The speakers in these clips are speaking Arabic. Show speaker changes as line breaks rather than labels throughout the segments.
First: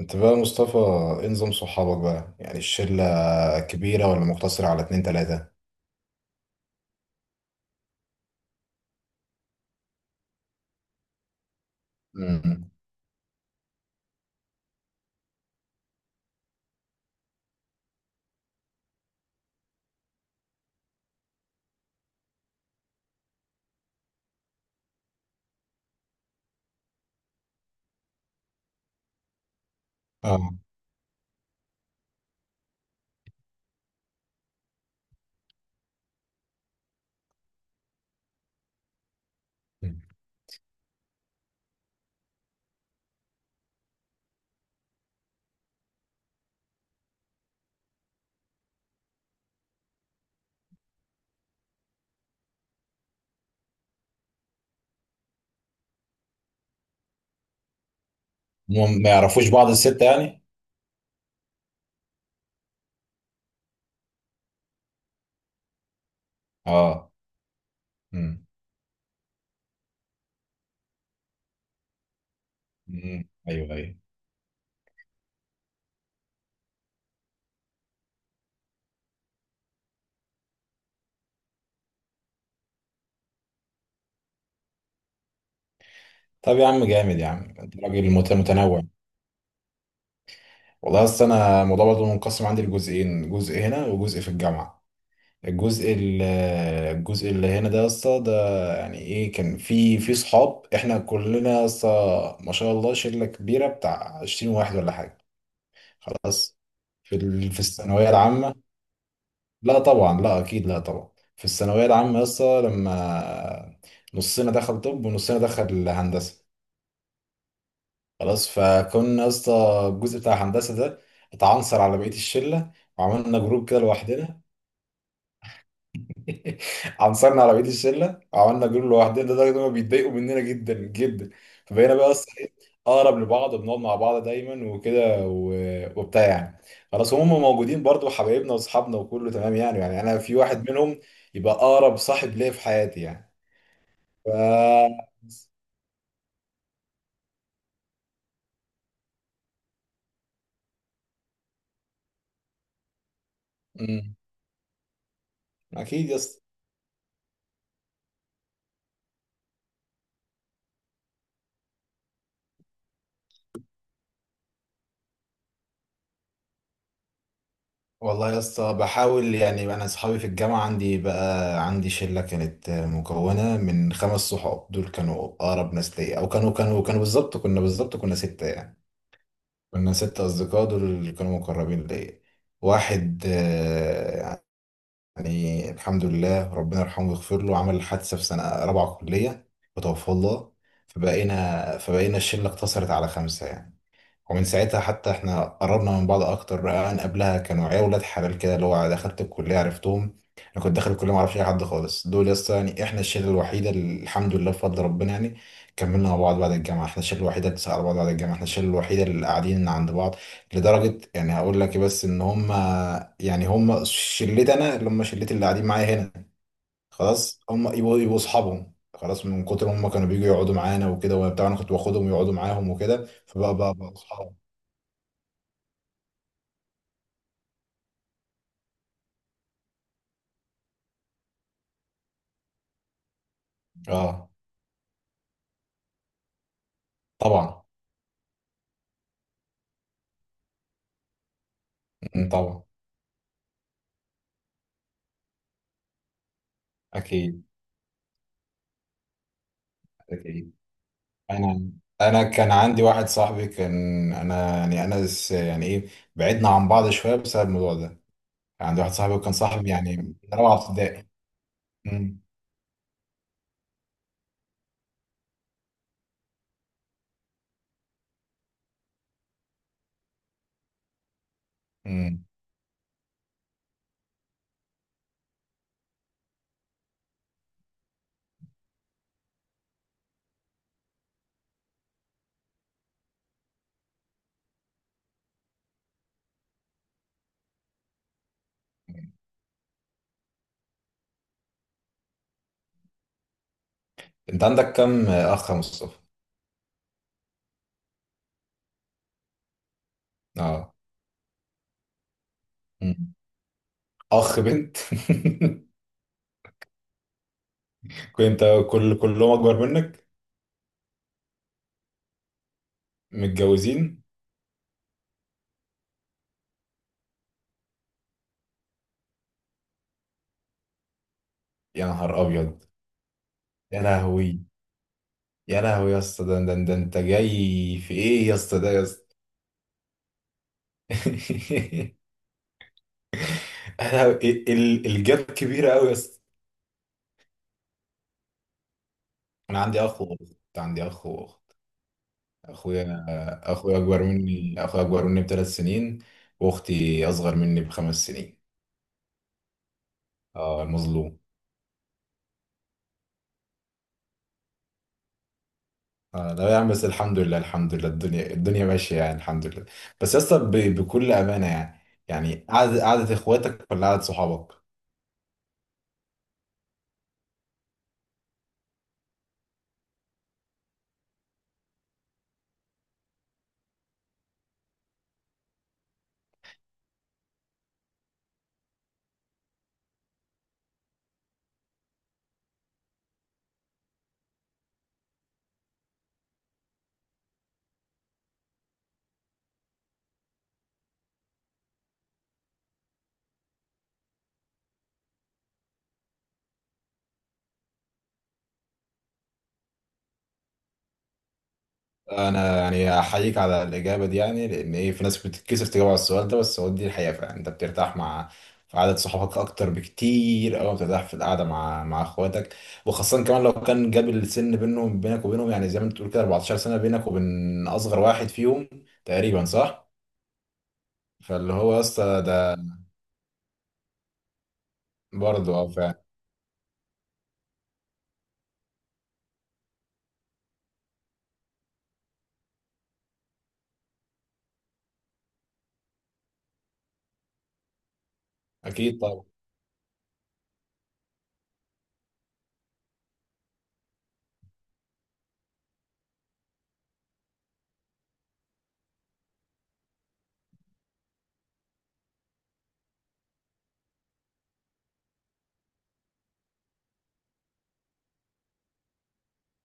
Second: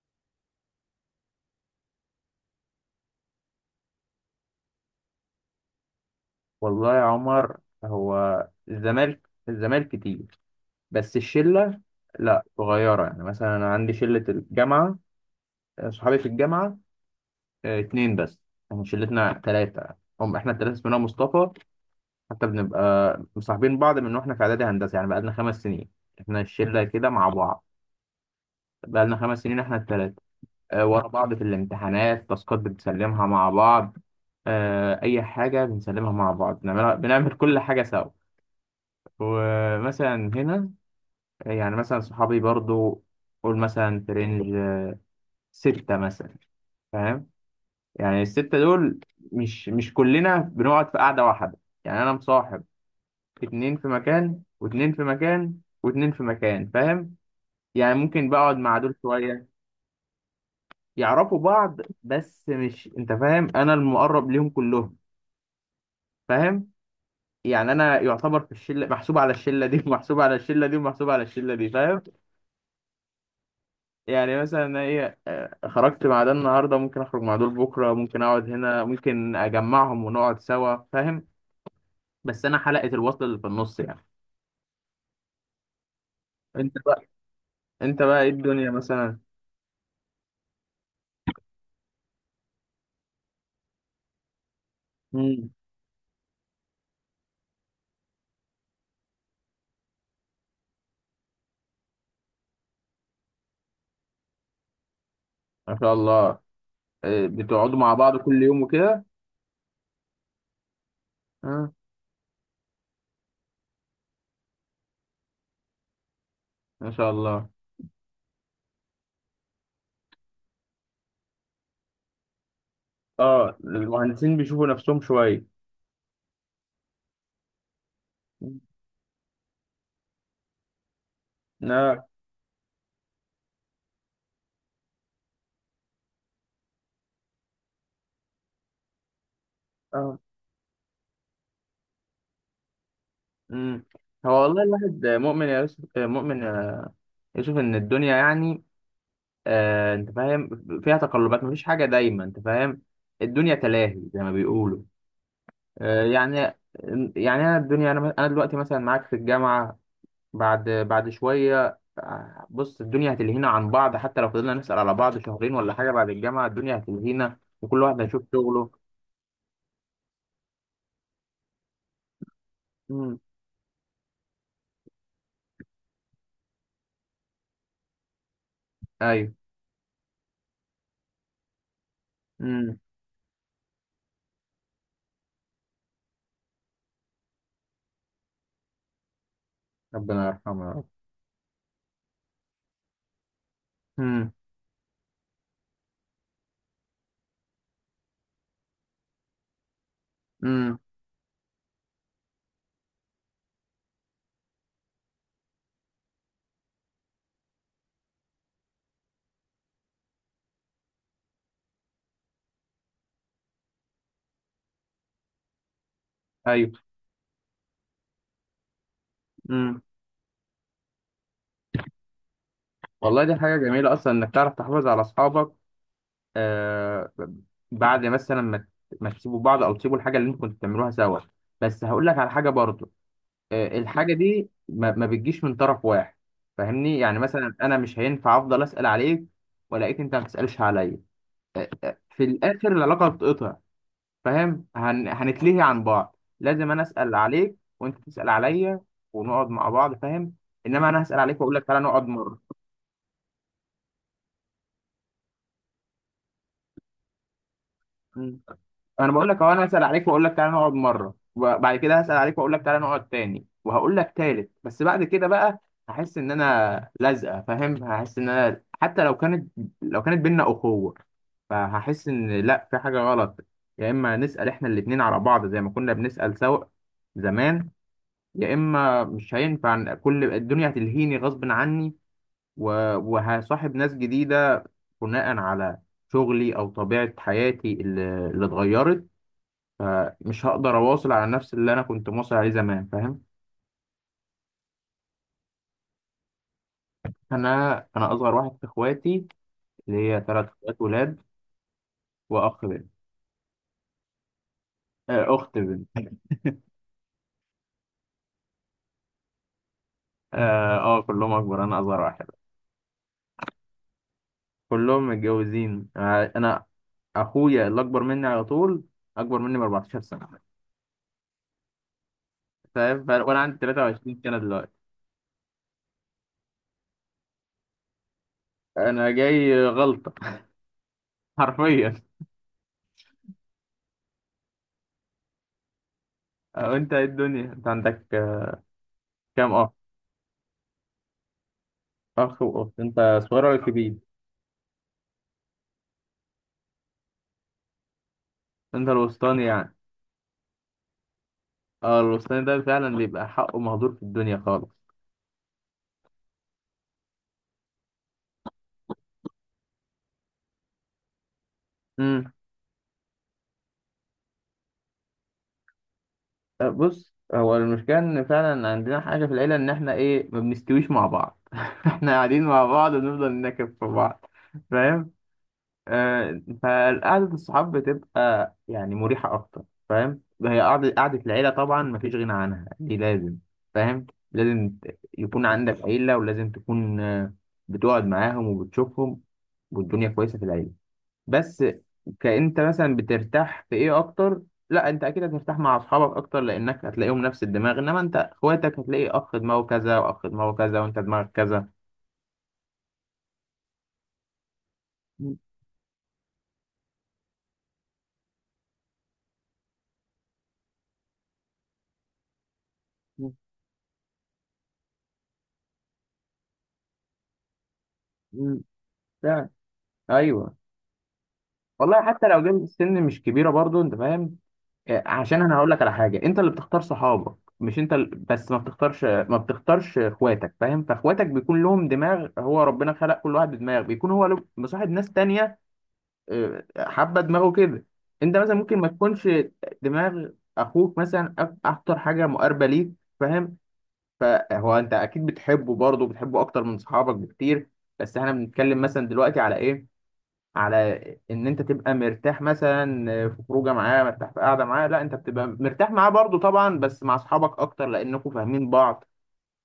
انت بقى يا مصطفى، ايه نظام صحابك بقى؟ يعني الشلة كبيرة ولا مقتصرة على اتنين تلاتة؟
والله يا عمر، هو الزمالك كتير، بس الشلة لا،
امم
صغيرة. يعني مثلا أنا عندي شلة الجامعة. صحابي في الجامعة اتنين بس. احنا شلتنا تلاتة. هم احنا التلاتة اسمنا مصطفى، حتى بنبقى مصاحبين بعض من واحنا في إعدادي هندسة، يعني بقالنا 5 سنين احنا الشلة كده مع بعض. بقالنا 5 سنين احنا التلاتة.
اه
ورا بعض في الامتحانات، تاسكات بنسلمها مع بعض، أي حاجة بنسلمها مع بعض، بنعملها، بنعمل كل حاجة سوا. ومثلا هنا، يعني مثلا صحابي برضو، قول مثلا في رينج ستة مثلا، فاهم؟ يعني الستة دول مش كلنا بنقعد في قعدة واحدة. يعني أنا مصاحب اتنين في مكان، واتنين في مكان، واتنين في مكان، فاهم؟ يعني ممكن بقعد مع دول
هم ما
شوية.
يعرفوش بعض الستة يعني؟
يعرفوا بعض، بس مش، أنت فاهم، أنا المقرب ليهم كلهم، فاهم؟
اه.
يعني أنا يعتبر
امم
في الشلة محسوب على الشلة دي ومحسوب على الشلة دي ومحسوب على الشلة دي، فاهم؟
ايوه ايوه.
يعني مثلا أنا ايه، خرجت مع ده النهارده، ممكن اخرج مع دول بكره، ممكن اقعد هنا، ممكن اجمعهم ونقعد سوا، فاهم؟ بس انا حلقه الوصل اللي في النص يعني.
طب يا
انت
عم
بقى
جامد، يا عم انت
انت
راجل
بقى ايه الدنيا
متنوع.
مثلا؟
والله اصل انا الموضوع برضه منقسم عندي لجزئين، جزء هنا وجزء في الجامعة.
مم.
الجزء ال- الجزء اللي هنا ده يا اسطى ده يعني ايه، كان في صحاب احنا كلنا يا اسطى ما شاء الله شلة كبيرة بتاع 20 واحد ولا حاجة.
ما شاء الله.
خلاص. في
بتقعدوا مع
الثانوية
بعض كل
العامة
يوم وكده؟
لا طبعا، لا أكيد لا طبعا. في
اه،
الثانوية العامة يسطا لما نصنا دخل طب ونصنا دخل هندسة،
ما شاء الله.
خلاص فكنا يسطا الجزء بتاع هندسة ده اتعنصر على بقية الشلة وعملنا
اه،
جروب كده
المهندسين
لوحدنا.
بيشوفوا نفسهم شويه.
عنصرنا على بقيه الشله وعملنا جروب لوحدنا لدرجه ان هم بيتضايقوا مننا جدا جدا. فبقينا
اه.
بقى اصلا اقرب لبعض وبنقعد مع بعض دايما وكده وبتاع يعني. خلاص هم موجودين برضو حبايبنا واصحابنا وكله تمام يعني، يعني
اه.
انا في واحد منهم يبقى اقرب صاحب ليا في حياتي يعني.
امم.
ف
هو والله الواحد مؤمن يا يوسف ان الدنيا يعني، انت فاهم، فيها تقلبات، مفيش حاجه دايما، انت فاهم. الدنيا تلاهي
مم.
زي ما بيقولوا. آه
اكيد
يعني
يس.
يعني انا، الدنيا انا انا دلوقتي مثلا معاك في الجامعه، بعد شويه، بص الدنيا هتلهينا عن بعض، حتى لو فضلنا نسال على بعض شهرين ولا حاجه، بعد الجامعه الدنيا هتلهينا وكل واحد هيشوف
والله يا
شغله.
اسطى بحاول يعني. انا اصحابي في الجامعه عندي عندي شله كانت
امم.
مكونه من خمس صحاب، دول كانوا اقرب ناس ليا، او كانوا بالظبط، كنا بالظبط كنا سته يعني.
ايوه.
كنا سته اصدقاء دول اللي كانوا مقربين ليا.
امم.
واحد يعني الحمد لله ربنا يرحمه ويغفر له، عمل حادثه في سنه رابعه كليه وتوفى
ربنا
الله.
يرحمه يا رب.
فبقينا الشله اقتصرت على خمسه يعني.
امم.
ومن ساعتها حتى احنا قربنا من بعض اكتر. انا قبلها كانوا عيال ولاد حلال كده، اللي هو دخلت الكليه عرفتهم. انا كنت
امم.
داخل الكليه ما اعرفش اي حد خالص، دول لسه يعني احنا الشله الوحيده اللي الحمد لله بفضل ربنا يعني كملنا مع بعض بعد الجامعه، احنا الشله الوحيده اللي بتسأل على بعض بعد الجامعه، احنا الشله الوحيده اللي قاعدين عند بعض. لدرجه يعني هقول لك إيه بس، ان هم يعني هم شلتي، انا اللي هم شلتي اللي قاعدين معايا هنا.
ايوه.
خلاص هم يبقوا اصحابهم، خلاص من كتر ما
امم.
هم كانوا بييجوا يقعدوا معانا وكده وبتاع، انا كنت باخدهم يقعدوا معاهم وكده
والله دي حاجه
فبقى بقى
جميله
بقى
اصلا، انك
اصحاب.
تعرف تحافظ على اصحابك آه بعد مثلا ما، ما تسيبوا بعض، او تسيبوا الحاجه اللي انتوا كنتوا بتعملوها سوا. بس هقول لك على حاجه برضو، الحاجه
اه
دي ما بتجيش من طرف واحد، فاهمني؟ يعني مثلا
طبعا.
انا مش هينفع افضل اسال عليك والاقيك انت ما بتسالش عليا. في
أمم، طبعا.
الاخر العلاقه بتتقطع، فاهم؟ هنتلهي عن بعض. لازم انا اسال
اكيد
عليك وانت تسال عليا، ونقعد مع بعض، فاهم؟
اكيد.
انما انا هسال عليك واقول لك
انا
تعالى نقعد
انا
مره.
كان عندي واحد صاحبي كان، انا يعني يعني ايه، بعدنا عن بعض شويه بسبب الموضوع ده. كان عندي واحد
انا
صاحبي
بقول
وكان
لك اهو، انا
صاحبي
هسال
يعني
عليك
من
واقول لك تعالى
رابعه
نقعد
ابتدائي.
مره، وبعد كده هسال
أمم،
عليك واقول لك تعالى نقعد تاني، وهقول لك تالت، بس بعد كده بقى هحس ان انا لازقه، فاهم؟ هحس ان انا حتى لو كانت، لو كانت بينا اخوه، فهحس
أمم.
ان لا، في حاجه غلط. يا اما نسال احنا الاتنين على بعض زي ما كنا بنسال سوا زمان، يا اما مش هينفع. إن كل الدنيا هتلهيني غصب عني، وهصاحب ناس جديده بناء على شغلي او طبيعه حياتي اللي اتغيرت، فمش هقدر اواصل على نفس اللي انا كنت مواصل عليه زمان، فاهم؟
انت عندك كم اخ يا مصطفى؟
انا اصغر واحد في اخواتي، اللي هي ثلاث
اه.
اخوات ولاد واخ بنت.
أمم. اخ بنت؟
اخت بنت.
كنت كل كلهم اكبر منك؟
كلهم اكبر، انا اصغر واحد.
متجوزين؟
كلهم متجوزين. انا اخويا اللي اكبر مني على طول، اكبر مني ب 14 سنه،
يا نهار ابيض.
فاهم؟ وانا عندي
يا
23 سنه
لهوي،
دلوقتي.
يا لهوي يا اسطى، ده انت جاي في ايه يا اسطى؟ ده يا اسطى.
انا جاي غلطه حرفيا.
احنا الجاب كبيرة قوي بس.
انت إيه الدنيا، انت عندك كام
انا
اخ؟
عندي اخ واخت، عندي اخ واخت.
اخ واخت، انت
اخويا
صغير ولا
اخويا
كبير؟
اكبر مني اخويا اكبر مني بثلاث سنين، واختي اصغر مني بخمس سنين.
انت الوسطاني يعني؟
اه المظلوم.
اه، الوسطاني ده فعلا بيبقى حقه مهدور في الدنيا خالص.
اه لا يا عم بس الحمد لله الحمد لله، الدنيا ماشية يعني الحمد لله. بس يا اسطى بكل امانة يعني،
امم.
يعني قعدة اخواتك ولا قعدة صحابك؟
بص هو المشكلة، ان فعلا عندنا حاجة في العيلة، ان احنا ايه، ما بنستويش مع بعض احنا قاعدين مع بعض ونفضل ننكب في بعض، فاهم؟ فقعدة الصحاب بتبقى يعني مريحة اكتر، فاهم؟ هي قعدة، قعدة العيلة طبعا مفيش غنى عنها، دي لازم، فاهم؟ لازم يكون عندك عيلة، ولازم تكون بتقعد معاهم وبتشوفهم، والدنيا كويسة في العيلة. بس كأنت مثلا بترتاح في ايه اكتر؟ لا، انت اكيد هترتاح مع اصحابك اكتر لانك هتلاقيهم نفس الدماغ، انما انت اخواتك هتلاقي اخ دماغه كذا واخ دماغه كذا وانت دماغك كذا.
انا يعني احييك على الاجابه دي يعني، لان ايه في ناس
مم.
بتتكسف تجاوب على السؤال ده، بس هو دي الحقيقه فعلا. انت بترتاح مع في عدد صحابك اكتر بكتير او بترتاح في القعده مع اخواتك؟ وخاصه
مم.
كمان لو كان جاب السن بينهم، بينك وبينهم يعني زي ما انت بتقول كده، 14 سنه بينك وبين اصغر واحد
مم.
فيهم تقريبا،
فعلا.
صح؟
ايوه.
فاللي هو يا
والله
اسطى
حتى لو
ده.
جنب السن مش كبيره برضو، انت فاهم؟ عشان
برضه
انا
اه
هقول لك على
فعلا.
حاجه، انت اللي بتختار صحابك، مش انت بس ما بتختارش، ما بتختارش اخواتك، فاهم؟ فاخواتك بيكون لهم دماغ، هو ربنا خلق كل واحد بدماغ، بيكون هو مصاحب ناس تانية، حابه دماغه كده. انت مثلا ممكن ما
اكيد طبعا.
تكونش دماغ اخوك مثلا، اكتر حاجه مقاربه ليك، فاهم؟ فهو انت اكيد بتحبه، برضه بتحبه اكتر من صحابك بكتير، بس احنا بنتكلم مثلا دلوقتي على ايه، على ان انت تبقى مرتاح مثلا في خروجه معاه، مرتاح في قاعده معاه. لا، انت بتبقى مرتاح معاه برضه طبعا، بس مع اصحابك اكتر لانكم فاهمين بعض،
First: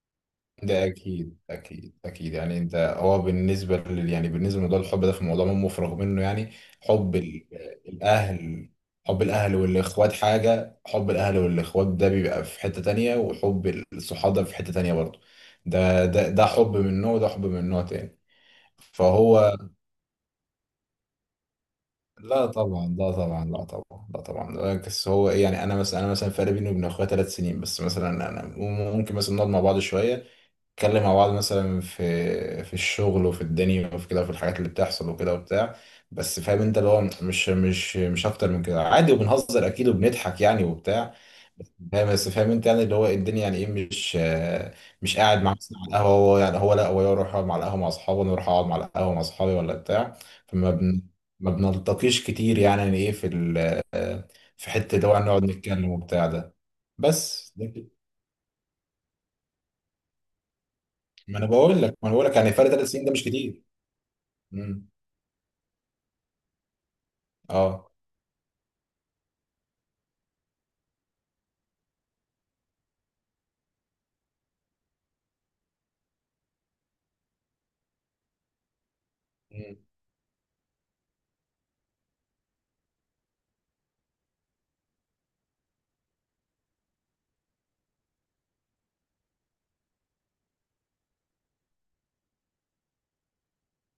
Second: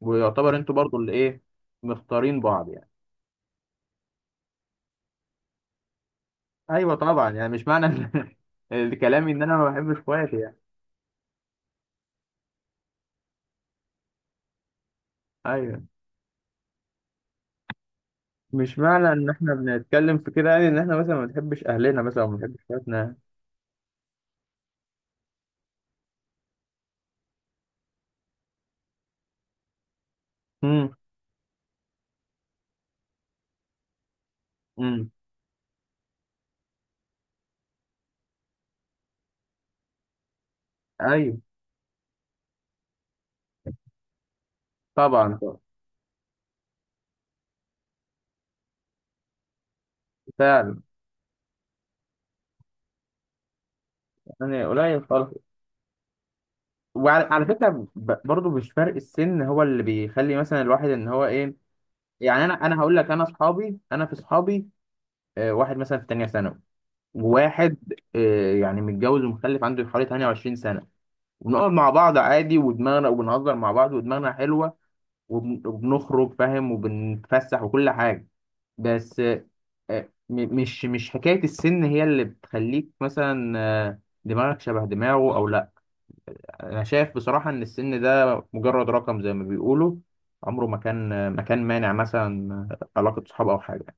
ويعتبر انتوا
ده
برضه اللي
اكيد
ايه،
اكيد اكيد
مختارين
يعني.
بعض
انت
يعني.
هو بالنسبه لل يعني بالنسبه لموضوع الحب ده، في موضوع ما مفرغ منه يعني.
ايوه
حب
طبعا،
ال-
يعني مش معنى
الاهل، حب
الكلام ان
الاهل
انا ما بحبش
والاخوات
اخواتي يعني.
حاجه، حب الاهل والاخوات ده بيبقى في حته تانية وحب الصحاب ده في حته تانية برضه.
ايوه،
ده حب من نوع وده حب من نوع تاني.
مش معنى ان
فهو
احنا بنتكلم في كده، يعني ان احنا مثلا ما بنحبش اهلنا مثلا وما
لا
بنحبش
طبعا لا
اخواتنا.
طبعا لا طبعا لا طبعا. بس هو ايه يعني، انا مثلا فرق بيني وبين اخويا ثلاث سنين بس. مثلا انا ممكن مثلا نقعد مع بعض شويه،
امم.
نتكلم مع بعض مثلا في الشغل وفي الدنيا وفي كده وفي الحاجات اللي بتحصل
امم.
وكده وبتاع. بس فاهم انت اللي هو مش اكتر من كده عادي، وبنهزر اكيد وبنضحك يعني وبتاع.
ايوه
بس فاهم انت يعني، اللي هو الدنيا يعني ايه مش مش
طبعا.
قاعد مع مثلا على القهوه، هو يعني هو لا، هو يروح يقعد مع القهوه مع اصحابه وانا اروح اقعد مع القهوه مع اصحابي ولا بتاع. فما
فعلا،
بن ما بنلتقيش كتير يعني، يعني ايه في ال...
يعني
في حته
قليل
ده
خالص.
نقعد نتكلم وبتاع ده.
وعلى، على
بس ده
فكره،
كده.
برضو مش فرق السن هو اللي بيخلي مثلا الواحد ان هو
ما انا
ايه،
بقول لك ما انا بقول لك
يعني
يعني
انا
فرق
انا
ثلاث
هقول
سنين
لك،
ده
انا
مش كتير.
اصحابي، انا في اصحابي
مم.
واحد مثلا في تانية ثانوي، وواحد
اه.
يعني متجوز ومخلف، عنده حوالي 28 سنه، وبنقعد مع بعض عادي ودماغنا، وبنهزر مع بعض ودماغنا حلوه، وبنخرج، فاهم، وبنتفسح وكل حاجه. بس
مم.
مش حكاية السن هي اللي بتخليك مثلا دماغك شبه دماغه أو لأ. أنا شايف بصراحة إن السن ده مجرد رقم زي ما بيقولوا، عمره ما كان، ما كان مانع مثلا علاقة صحاب أو حاجة.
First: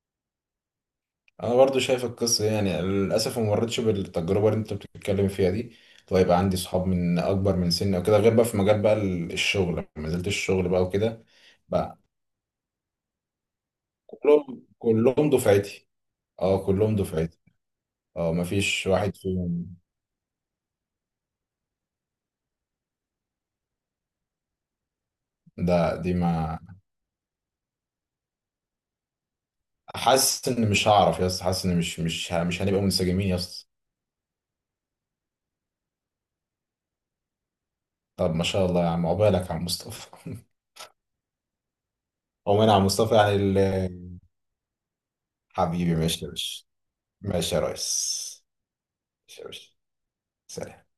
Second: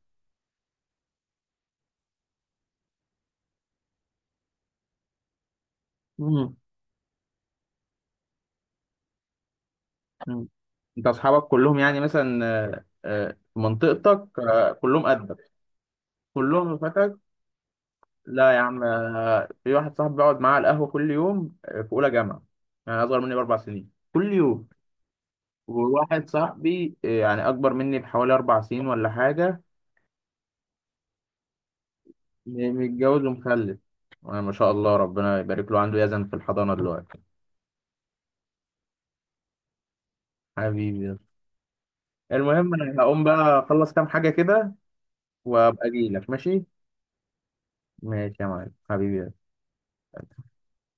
انا برضو شايف القصه دي، يعني للاسف ما مرتش بالتجربه اللي انت بتتكلم فيها دي، ويبقى
مم.
عندي صحاب من اكبر من سني او كده، غير بقى في مجال بقى الشغل لما نزلت
مم.
الشغل بقى
أنت
وكده.
أصحابك كلهم يعني
بقى
مثلا، في منطقتك،
كلهم
كلهم
كلهم
قدك؟
دفعتي. اه
كلهم
كلهم
رفقاتك؟
دفعتي. اه ما
لا يا عم،
فيش واحد
في
فيهم.
واحد صاحبي بقعد معاه على القهوة كل يوم، في أولى جامعة، يعني أصغر مني بـ4 سنين، كل يوم.
ده دي
وواحد
ما
صاحبي يعني أكبر مني بحوالي 4 سنين ولا حاجة،
حاسس ان مش هعرف يا اسطى، حاسس ان مش مش هنبقى
متجوز
منسجمين يا اسطى.
ومخلف. ما شاء الله ربنا يبارك له، عنده يزن في الحضانة دلوقتي.
طب ما شاء الله يا عم، عقبالك يا عم مصطفى.
حبيبي،
عقبالك
المهم
يا عم
أنا
مصطفى
هقوم
يعني
بقى أخلص كام حاجة كده وأبقى
حبيبي. ماشي
أجيلك،
يا باشا،
ماشي؟
ماشي يا
ماشي
ريس،
يا معلم، حبيبي.
ماشي يا باشا، سلام.